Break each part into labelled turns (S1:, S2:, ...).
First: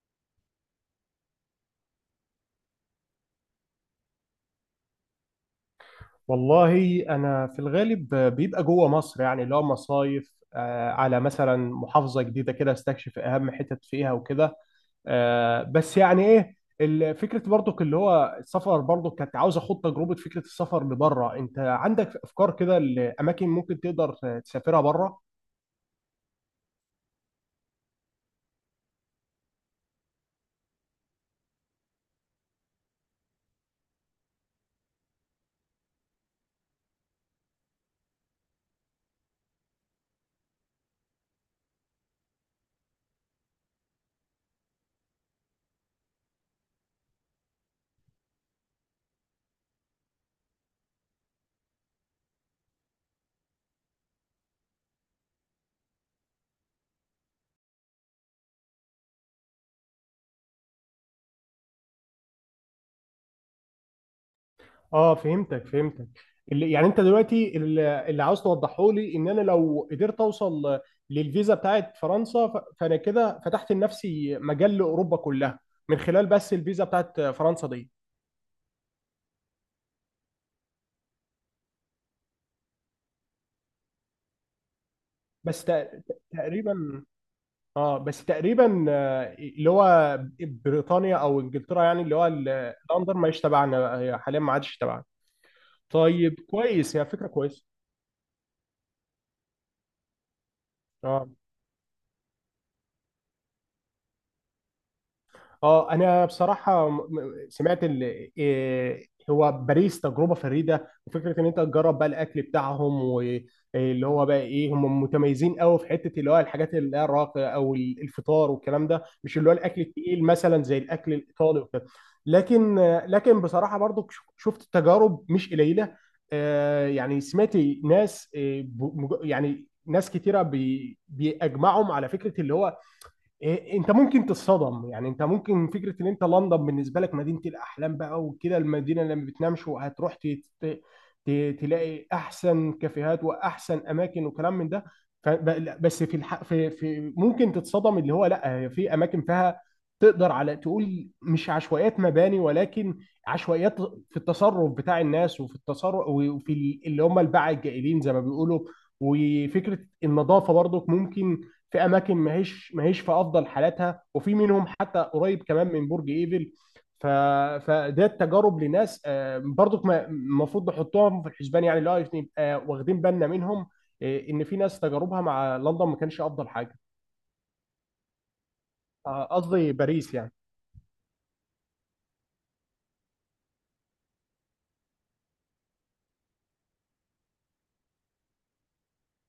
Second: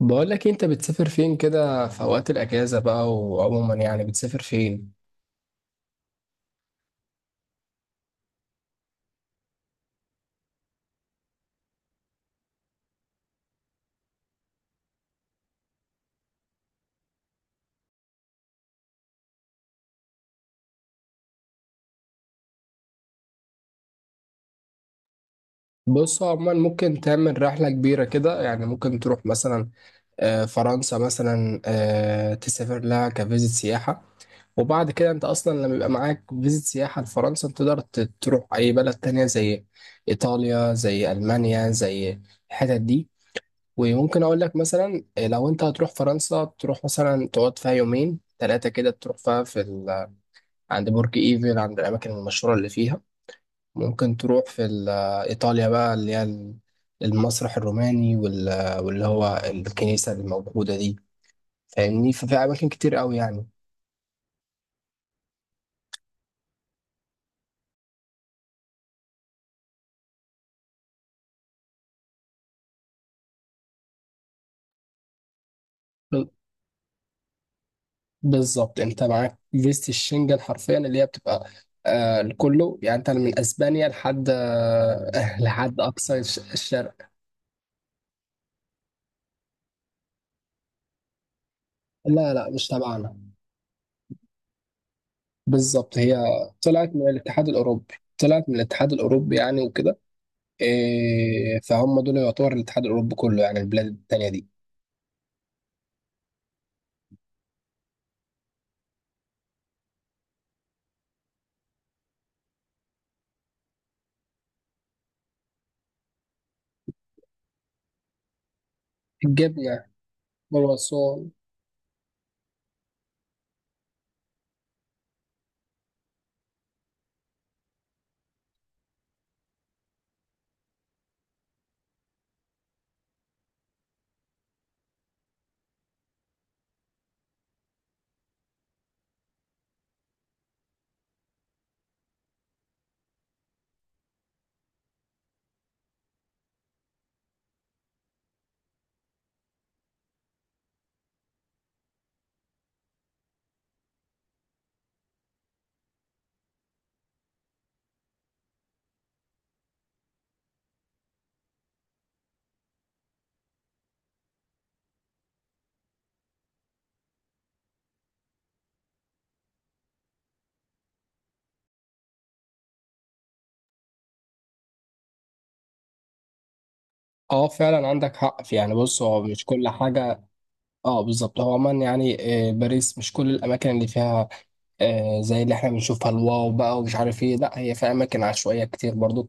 S1: بقول لك إيه، انت بتسافر فين كده في اوقات الاجازه بقى؟ وعموما يعني بتسافر فين؟
S2: والله انا في الغالب بيبقى جوه مصر، يعني اللي هو مصايف، على مثلا محافظه جديده كده، استكشف اهم حتت فيها وكده. بس يعني ايه فكره برضك اللي هو السفر، برضك كانت عاوز اخد تجربه فكره السفر لبره. انت عندك افكار كده لاماكن ممكن تقدر تسافرها بره؟
S1: بص، هو عموما ممكن تعمل رحله كبيره كده، يعني ممكن تروح مثلا فرنسا مثلا. تسافر لها كفيزيت سياحه، وبعد كده انت اصلا لما يبقى معاك فيزيت سياحه لفرنسا انت تقدر تروح اي بلد تانية زي ايطاليا، زي المانيا، زي الحتت دي. وممكن اقول لك مثلا، لو انت هتروح فرنسا تروح مثلا تقعد فيها يومين ثلاثه كده، تروح فيها في عند برج ايفل، عند الاماكن المشهوره اللي فيها. ممكن تروح في ايطاليا بقى، اللي هي المسرح الروماني واللي هو الكنيسه الموجوده دي، فاهمني؟ ففي اماكن كتير قوي يعني.
S2: اه، فهمتك فهمتك. اللي يعني انت دلوقتي اللي عاوز توضحه لي ان انا لو قدرت اوصل للفيزا بتاعت فرنسا، فانا كده فتحت لنفسي مجال لاوروبا كلها من
S1: ب-
S2: خلال بس الفيزا بتاعت فرنسا دي.
S1: بالظبط، انت معاك فيزة الشنجن حرفيا، اللي هي بتبقى لكله، يعني انت من اسبانيا لحد
S2: بس
S1: لحد
S2: تق-
S1: اقصى الشرق.
S2: تقريبا. اه، بس تقريبا. اللي هو بريطانيا او انجلترا، يعني اللي هو
S1: لا لا، مش
S2: لندن،
S1: تبعنا.
S2: ما يشتبعنا حاليا، ما عادش تبعنا.
S1: بالظبط، هي
S2: طيب،
S1: طلعت
S2: كويس. هي
S1: من
S2: فكره
S1: الاتحاد
S2: كويسه.
S1: الاوروبي، طلعت من الاتحاد الاوروبي يعني وكده.
S2: اه،
S1: إيه، فهم دول يعتبر الاتحاد الاوروبي كله، يعني البلاد التانية دي.
S2: اه، انا بصراحه سمعت إيه، هو باريس تجربه فريده، وفكره ان انت تجرب بقى الاكل بتاعهم. واللي هو بقى ايه، هم متميزين قوي في حته اللي هو الحاجات اللي هي الراقيه او الفطار والكلام ده، مش اللي هو الاكل
S1: الجبنه
S2: التقيل مثلا زي الاكل
S1: والوصول.
S2: الايطالي وكده. لكن لكن بصراحه برضو شفت تجارب مش قليله. يعني سمعت ناس، يعني ناس كتيره بيجمعهم على فكره اللي هو انت ممكن تتصدم. يعني انت ممكن فكره ان انت لندن بالنسبه لك مدينه الاحلام بقى، وكده المدينه اللي ما بتنامش، وهتروح ت- تلاقي احسن كافيهات واحسن اماكن وكلام من ده. بس في الحق، في ممكن تتصدم. اللي هو، لا، هي في اماكن فيها تقدر على تقول مش عشوائيات مباني، ولكن عشوائيات في التصرف بتاع الناس، وفي التصرف، وفي اللي هم الباعة الجائلين زي ما بيقولوا. وفكره النظافه برضك، ممكن في اماكن ماهيش في افضل حالاتها، وفي منهم حتى قريب كمان من برج ايفل. ف... فده التجارب لناس، برضك المفروض نحطهم في الحسبان، يعني اللي هو نبقى واخدين بالنا منهم. ان في ناس تجاربها مع لندن ما كانش افضل حاجه.
S1: اه فعلا، عندك حق في، يعني بص، هو مش كل
S2: قصدي باريس
S1: حاجه.
S2: يعني.
S1: اه بالظبط، هو عموما يعني باريس مش كل الاماكن اللي فيها زي اللي احنا بنشوفها الواو بقى ومش عارف ايه، لا هي فيها اماكن عشوائيه كتير برضو،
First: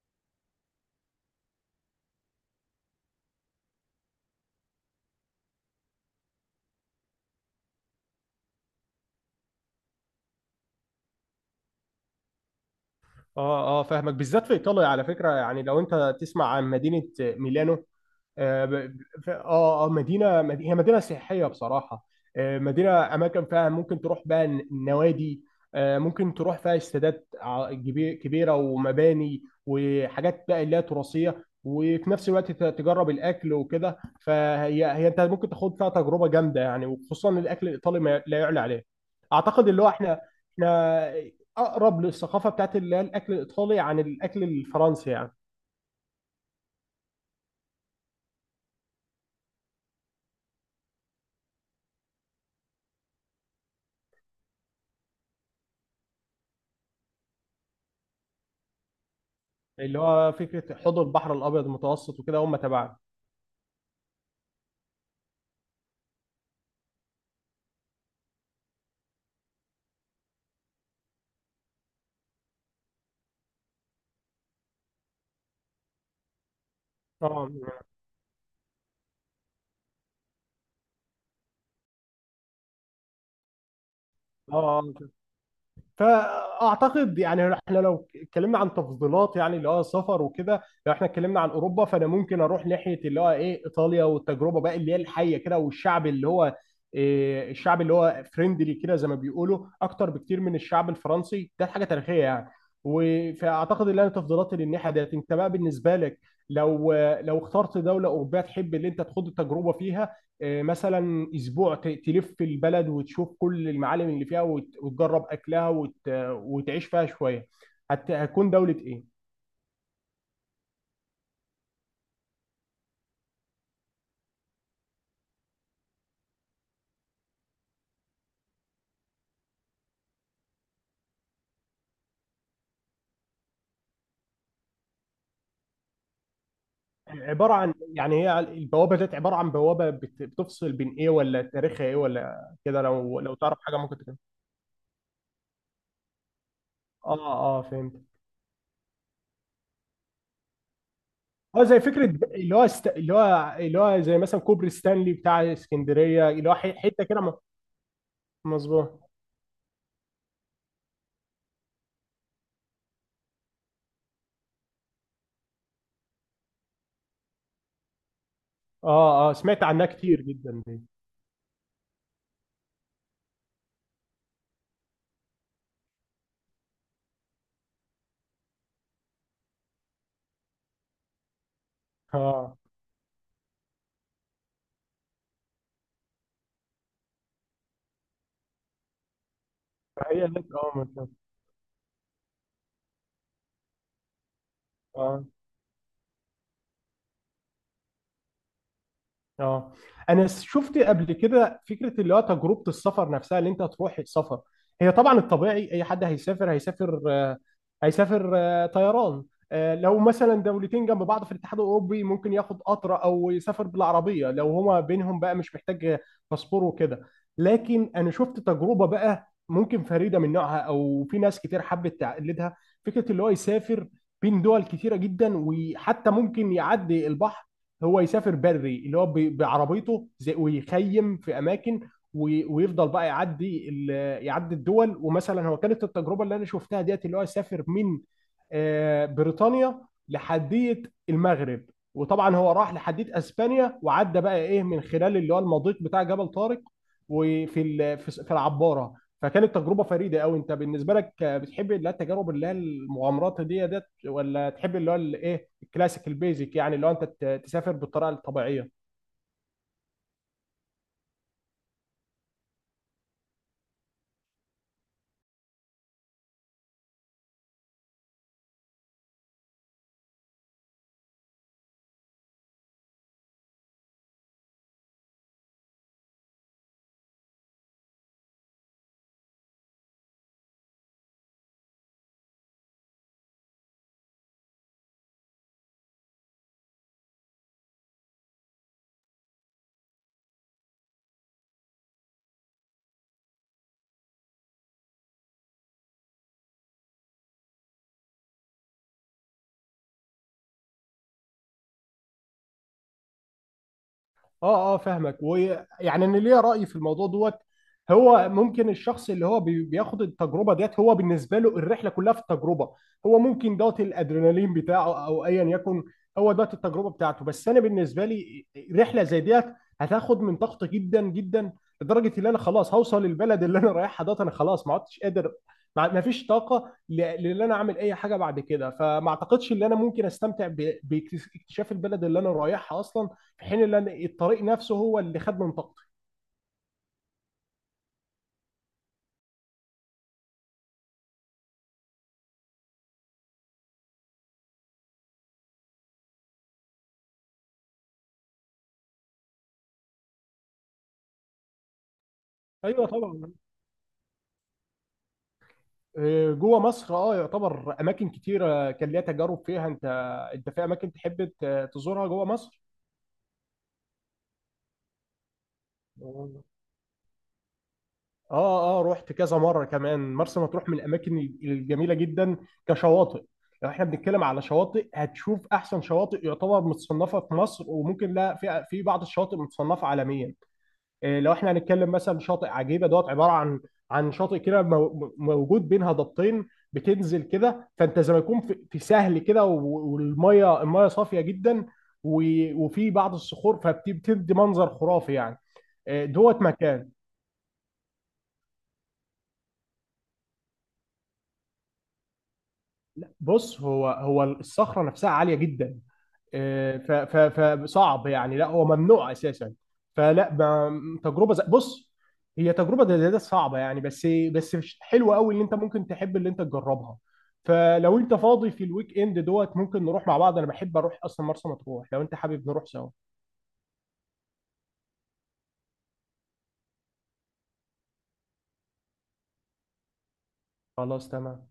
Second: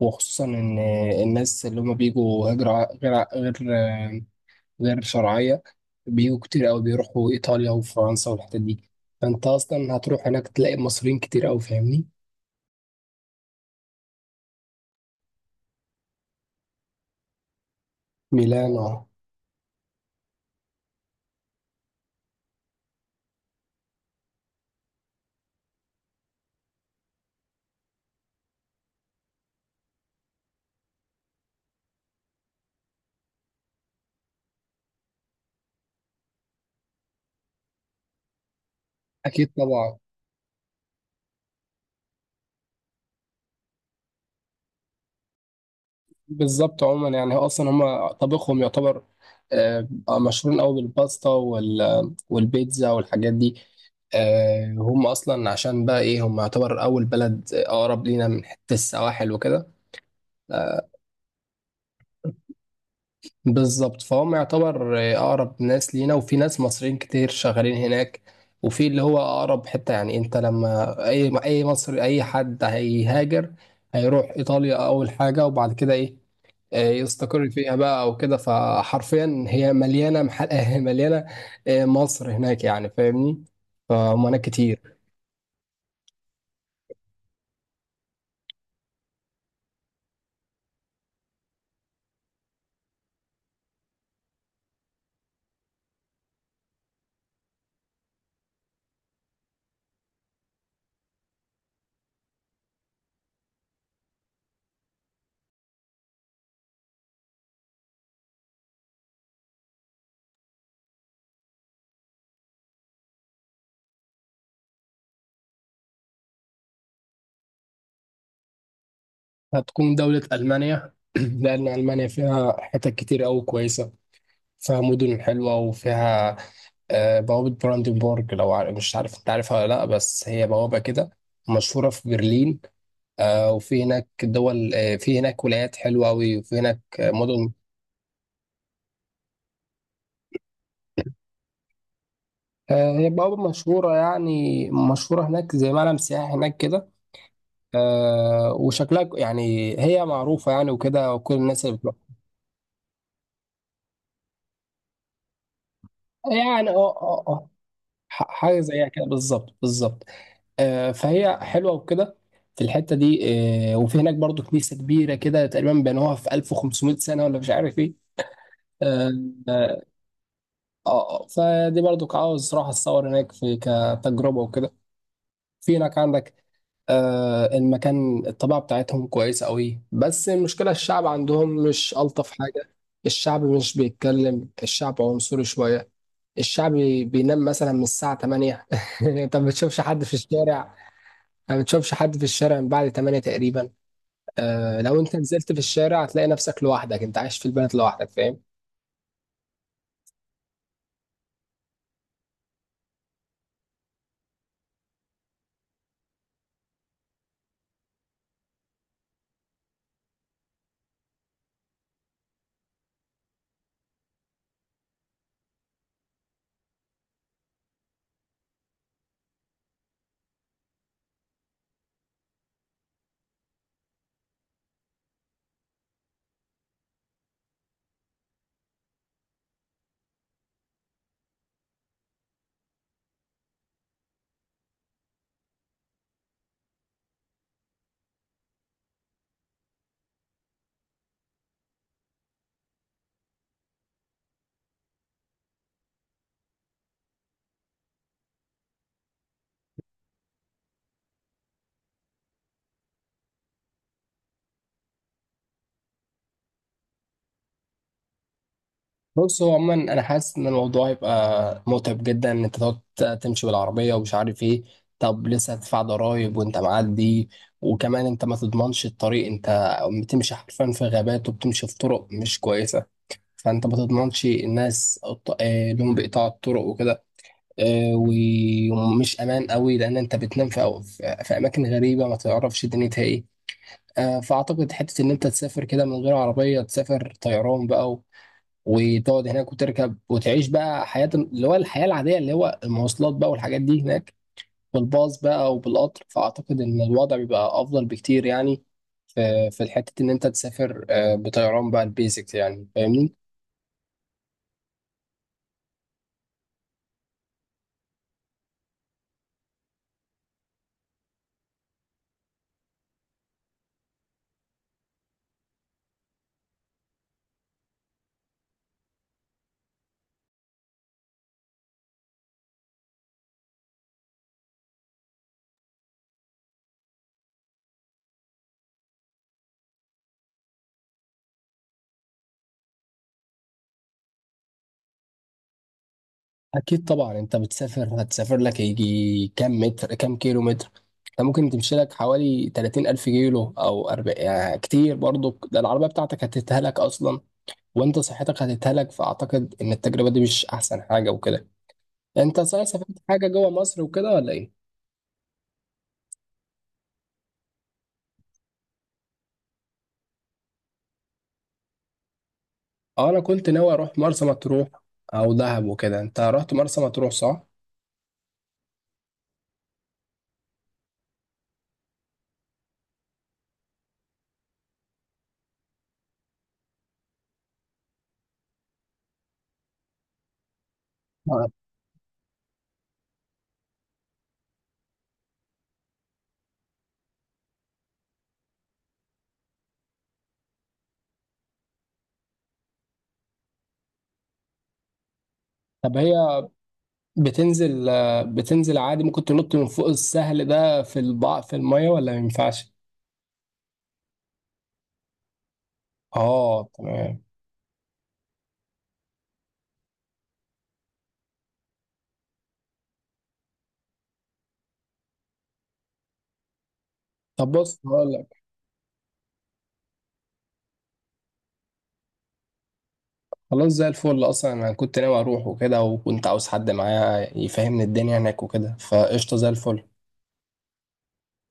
S1: وخصوصا ان الناس اللي هم بيجوا هجره غير غير آه، غير شرعيه. بيجوا كتير قوي، بيروحوا ايطاليا وفرنسا والحتت دي. فانت اصلا هتروح هناك تلاقي مصريين كتير قوي، فاهمني؟
S2: اه، اه، فاهمك. بالذات في ايطاليا، على فكره، يعني لو انت تسمع عن مدينه ميلانو. اه.
S1: ميلانو،
S2: هي مدينه سياحيه بصراحه. مدينه، اماكن فيها ممكن تروح بقى النوادي. ممكن تروح فيها استادات كبيره، ومباني وحاجات بقى اللي هي تراثيه، وفي نفس الوقت تجرب الاكل وكده. فهي انت ممكن تاخد فيها تجربه جامده يعني، وخصوصا الاكل الايطالي ما لا يعلى عليه.
S1: اكيد
S2: اعتقد اللي هو
S1: طبعا.
S2: احنا اقرب للثقافه بتاعت اللي هي الاكل الايطالي عن الاكل الفرنسي يعني.
S1: بالظبط، عموما يعني هو اصلا هم طبخهم يعتبر، آه، مشهورين قوي بالباستا والبيتزا والحاجات دي. هم اصلا عشان بقى ايه، هم يعتبر اول بلد اقرب لينا من حته السواحل وكده.
S2: اللي هو فكره حوض البحر الابيض المتوسط وكده، هم تبعنا.
S1: بالظبط، فهم يعتبر اقرب ناس لينا، وفي ناس مصريين كتير شغالين هناك، وفي اللي هو اقرب حته. يعني انت لما اي مصري، اي حد هيهاجر هيروح ايطاليا اول حاجه، وبعد كده ايه؟ يستقر فيها
S2: اه،
S1: بقى او كده. فحرفيا هي مليانه محل مليانه مصر هناك، يعني فاهمني؟ فهناك
S2: اه. آه.
S1: كتير.
S2: فاعتقد يعني احنا لو اتكلمنا عن تفضيلات، يعني اللي هو سفر وكده، لو احنا اتكلمنا عن اوروبا، فانا ممكن اروح ناحيه اللي هو ايه، ايطاليا، والتجربه بقى اللي هي الحيه كده، والشعب اللي هو الشعب اللي هو فريندلي كده زي ما بيقولوا، اكتر بكتير من الشعب الفرنسي، ده حاجه تاريخيه يعني. فاعتقد ان انا تفضيلاتي للناحيه ديت. انت بقى بالنسبه لك، لو لو اخترت دوله اوروبيه تحب اللي انت تخوض التجربه فيها، مثلا اسبوع تلف البلد وتشوف كل المعالم اللي فيها، وتجرب اكلها، وتعيش فيها شويه، هتكون دوله ايه؟
S1: هتكون دوله المانيا لان المانيا فيها حتت كتير قوي كويسه، فيها مدن حلوه، وفيها بوابه براندنبورغ. لو مش عارف انت عارفها ولا لا، بس هي بوابه كده مشهوره في برلين. وفي هناك دول، في هناك ولايات حلوه قوي، وفي هناك مدن.
S2: عباره عن، يعني هي البوابه ديت عباره عن بوابه بتفصل بين ايه، ولا تاريخها ايه، ولا كده؟
S1: هي
S2: لو
S1: بوابة
S2: تعرف حاجه
S1: مشهورة،
S2: ممكن تكون.
S1: يعني مشهورة هناك زي معلم سياحي هناك كده.
S2: اه، اه، فهمت.
S1: وشكلها يعني هي معروفة يعني وكده، وكل الناس
S2: هو
S1: اللي
S2: زي
S1: بتروح.
S2: فكره، اللي هو اللي هو زي مثلا كوبري ستانلي بتاع اسكندريه، اللي هو
S1: يعني اه
S2: حته كده
S1: اه اه حاجة زيها
S2: مظبوط.
S1: كده، بالظبط بالظبط. فهي حلوة وكده، في الحتة دي. وفي هناك برضو كنيسة كبيرة كده، تقريبا بنوها في 1500 سنة ولا مش عارف ايه. اه
S2: اه، اه، سمعت
S1: آه،
S2: عنها كتير جدا دي.
S1: فدي برضو عاوز راح اتصور هناك في كتجربة وكده. في هناك عندك المكان الطبيعة بتاعتهم كويسة قوي، بس المشكلة الشعب عندهم مش ألطف
S2: اه.
S1: حاجة. الشعب مش بيتكلم، الشعب عنصري شوية، الشعب بينام مثلا من الساعة 8 انت ما بتشوفش حد في
S2: فهي هناك، اه،
S1: الشارع،
S2: ممكن.
S1: ما بتشوفش حد في الشارع من بعد 8 تقريبا. لو انت
S2: اه،
S1: نزلت في الشارع هتلاقي نفسك لوحدك، انت عايش في البلد لوحدك، فاهم؟
S2: اه، انا شفت قبل كده فكره اللي هو تجربه السفر نفسها اللي انت تروح سفر. هي طبعا الطبيعي اي حد هيسافر، هيسافر طيران. لو مثلا دولتين جنب بعض في الاتحاد الاوروبي، ممكن ياخد قطر او يسافر بالعربيه، لو هما بينهم بقى مش محتاج باسبور وكده. لكن انا شفت تجربه بقى ممكن فريده من نوعها، او في ناس كتير حبت تقلدها، فكره اللي هو يسافر بين دول كتيره جدا، وحتى ممكن يعدي البحر. هو يسافر بري، اللي هو بعربيته زي، ويخيم في اماكن، ويفضل بقى يعدي يعدي الدول. ومثلا هو كانت التجربه اللي انا شفتها ديت اللي هو يسافر من بريطانيا لحديه المغرب. وطبعا هو راح لحديه اسبانيا، وعدى بقى ايه من خلال اللي هو المضيق بتاع جبل طارق، وفي ال- في في العباره. فكانت تجربه فريده قوي. انت بالنسبه لك، بتحب اللي هي التجارب اللي هي المغامرات دي ديت، ولا تحب اللي هو الايه، كلاسيك البيزك، يعني لو انت تسافر بالطريقه الطبيعيه؟
S1: بص، هو عموما انا حاسس ان الموضوع هيبقى متعب جدا، ان انت تقعد تمشي بالعربيه ومش عارف ايه. طب لسه هتدفع ضرايب وانت معدي، وكمان انت ما تضمنش الطريق. انت بتمشي حرفيا في غابات، وبتمشي في طرق مش كويسه، فانت ما تضمنش الناس لهم بقطاع الطرق وكده. آه، ومش امان قوي، لان انت بتنام في أو- في في اماكن غريبه ما تعرفش دنيتها ايه. فاعتقد حته ان انت تسافر كده من غير عربيه، تسافر طيران بقى وتقعد هناك وتركب وتعيش بقى حياة اللي هو الحياة العادية، اللي هو المواصلات بقى والحاجات دي هناك، بالباص بقى وبالقطر. فأعتقد إن الوضع بيبقى أفضل بكتير يعني، في الحتة إن أنت تسافر بطيران بقى البيزكس، يعني فاهمني؟
S2: اه، اه، فاهمك. ويعني انا ليا رأي في الموضوع دوت. هو ممكن الشخص اللي هو بياخد التجربه ديت، هو بالنسبه له الرحله كلها في التجربه. هو ممكن دوت الادرينالين بتاعه، او ايا يكن، هو دوت التجربه بتاعته. بس انا بالنسبه لي، رحله زي ديت هتاخد من طاقتي جدا جدا، لدرجه ان انا خلاص هوصل البلد اللي انا رايحها دوت، انا خلاص ما عدتش قادر. ما فيش طاقه لان انا اعمل اي حاجه بعد كده. فما اعتقدش ان انا ممكن استمتع باكتشاف البلد اللي انا رايحها اصلا، في حين ان أنا الطريق نفسه هو اللي خد منطقتي.
S1: أكيد طبعا، أنت بتسافر هتسافر لك يجي كام متر، كام كيلو متر. أنت ممكن تمشي لك حوالي 30 ألف كيلو أو 40، يعني كتير برضو. ده العربية بتاعتك هتتهلك أصلا، وأنت صحتك هتتهلك. فأعتقد إن التجربة دي مش أحسن حاجة وكده. يعني انت صحيح
S2: ايوه،
S1: سافرت حاجه
S2: طبعا.
S1: جوه مصر وكده ولا ايه؟
S2: جوه مصر اه يعتبر اماكن كتيره كان ليها تجارب فيها. انت في اماكن تحب تزورها جوه مصر؟
S1: اه انا كنت ناوي اروح مرسى مطروح او دهب وكده. انت رحت مرسى مطروح، صح؟
S2: اه، اه، رحت كذا مره كمان. مرسى مطروح من الاماكن الجميله جدا، كشواطئ. لو احنا بنتكلم على شواطئ، هتشوف احسن شواطئ يعتبر متصنفه في مصر، وممكن لا في بعض الشواطئ متصنفه عالميا. لو
S1: آه.
S2: احنا هنتكلم مثلا، شاطئ عجيبه دوت عباره عن عن شاطئ كده موجود بين هضبتين، بتنزل كده، فانت زي ما يكون في سهل كده، والميه صافيه جدا، وفي بعض الصخور، فبتدي منظر خرافي يعني.
S1: طب هي
S2: دوت مكان.
S1: بتنزل بتنزل عادي؟ ممكن تنط من فوق السهل ده في الميه ولا ما ينفعش؟
S2: بص، هو الصخره نفسها عاليه جدا.
S1: اه تمام.
S2: فصعب يعني. لا، هو ممنوع اساسا. فلا، تجربه زي بص، هي تجربه زي ده صعبه يعني، بس حلوه قوي، اللي انت ممكن تحب اللي انت تجربها.
S1: طب بص،
S2: فلو
S1: هقول
S2: انت
S1: لك.
S2: فاضي في الويك اند دوت، ممكن نروح مع بعض. انا بحب اروح اصلا مرسى مطروح، لو انت حابب نروح سوا.
S1: خلاص زي الفل، اصلا انا كنت ناوي اروح وكده، وكنت عاوز حد معايا يفهمني الدنيا هناك وكده، فقشطه زي الفل.
S2: خلاص، تمام.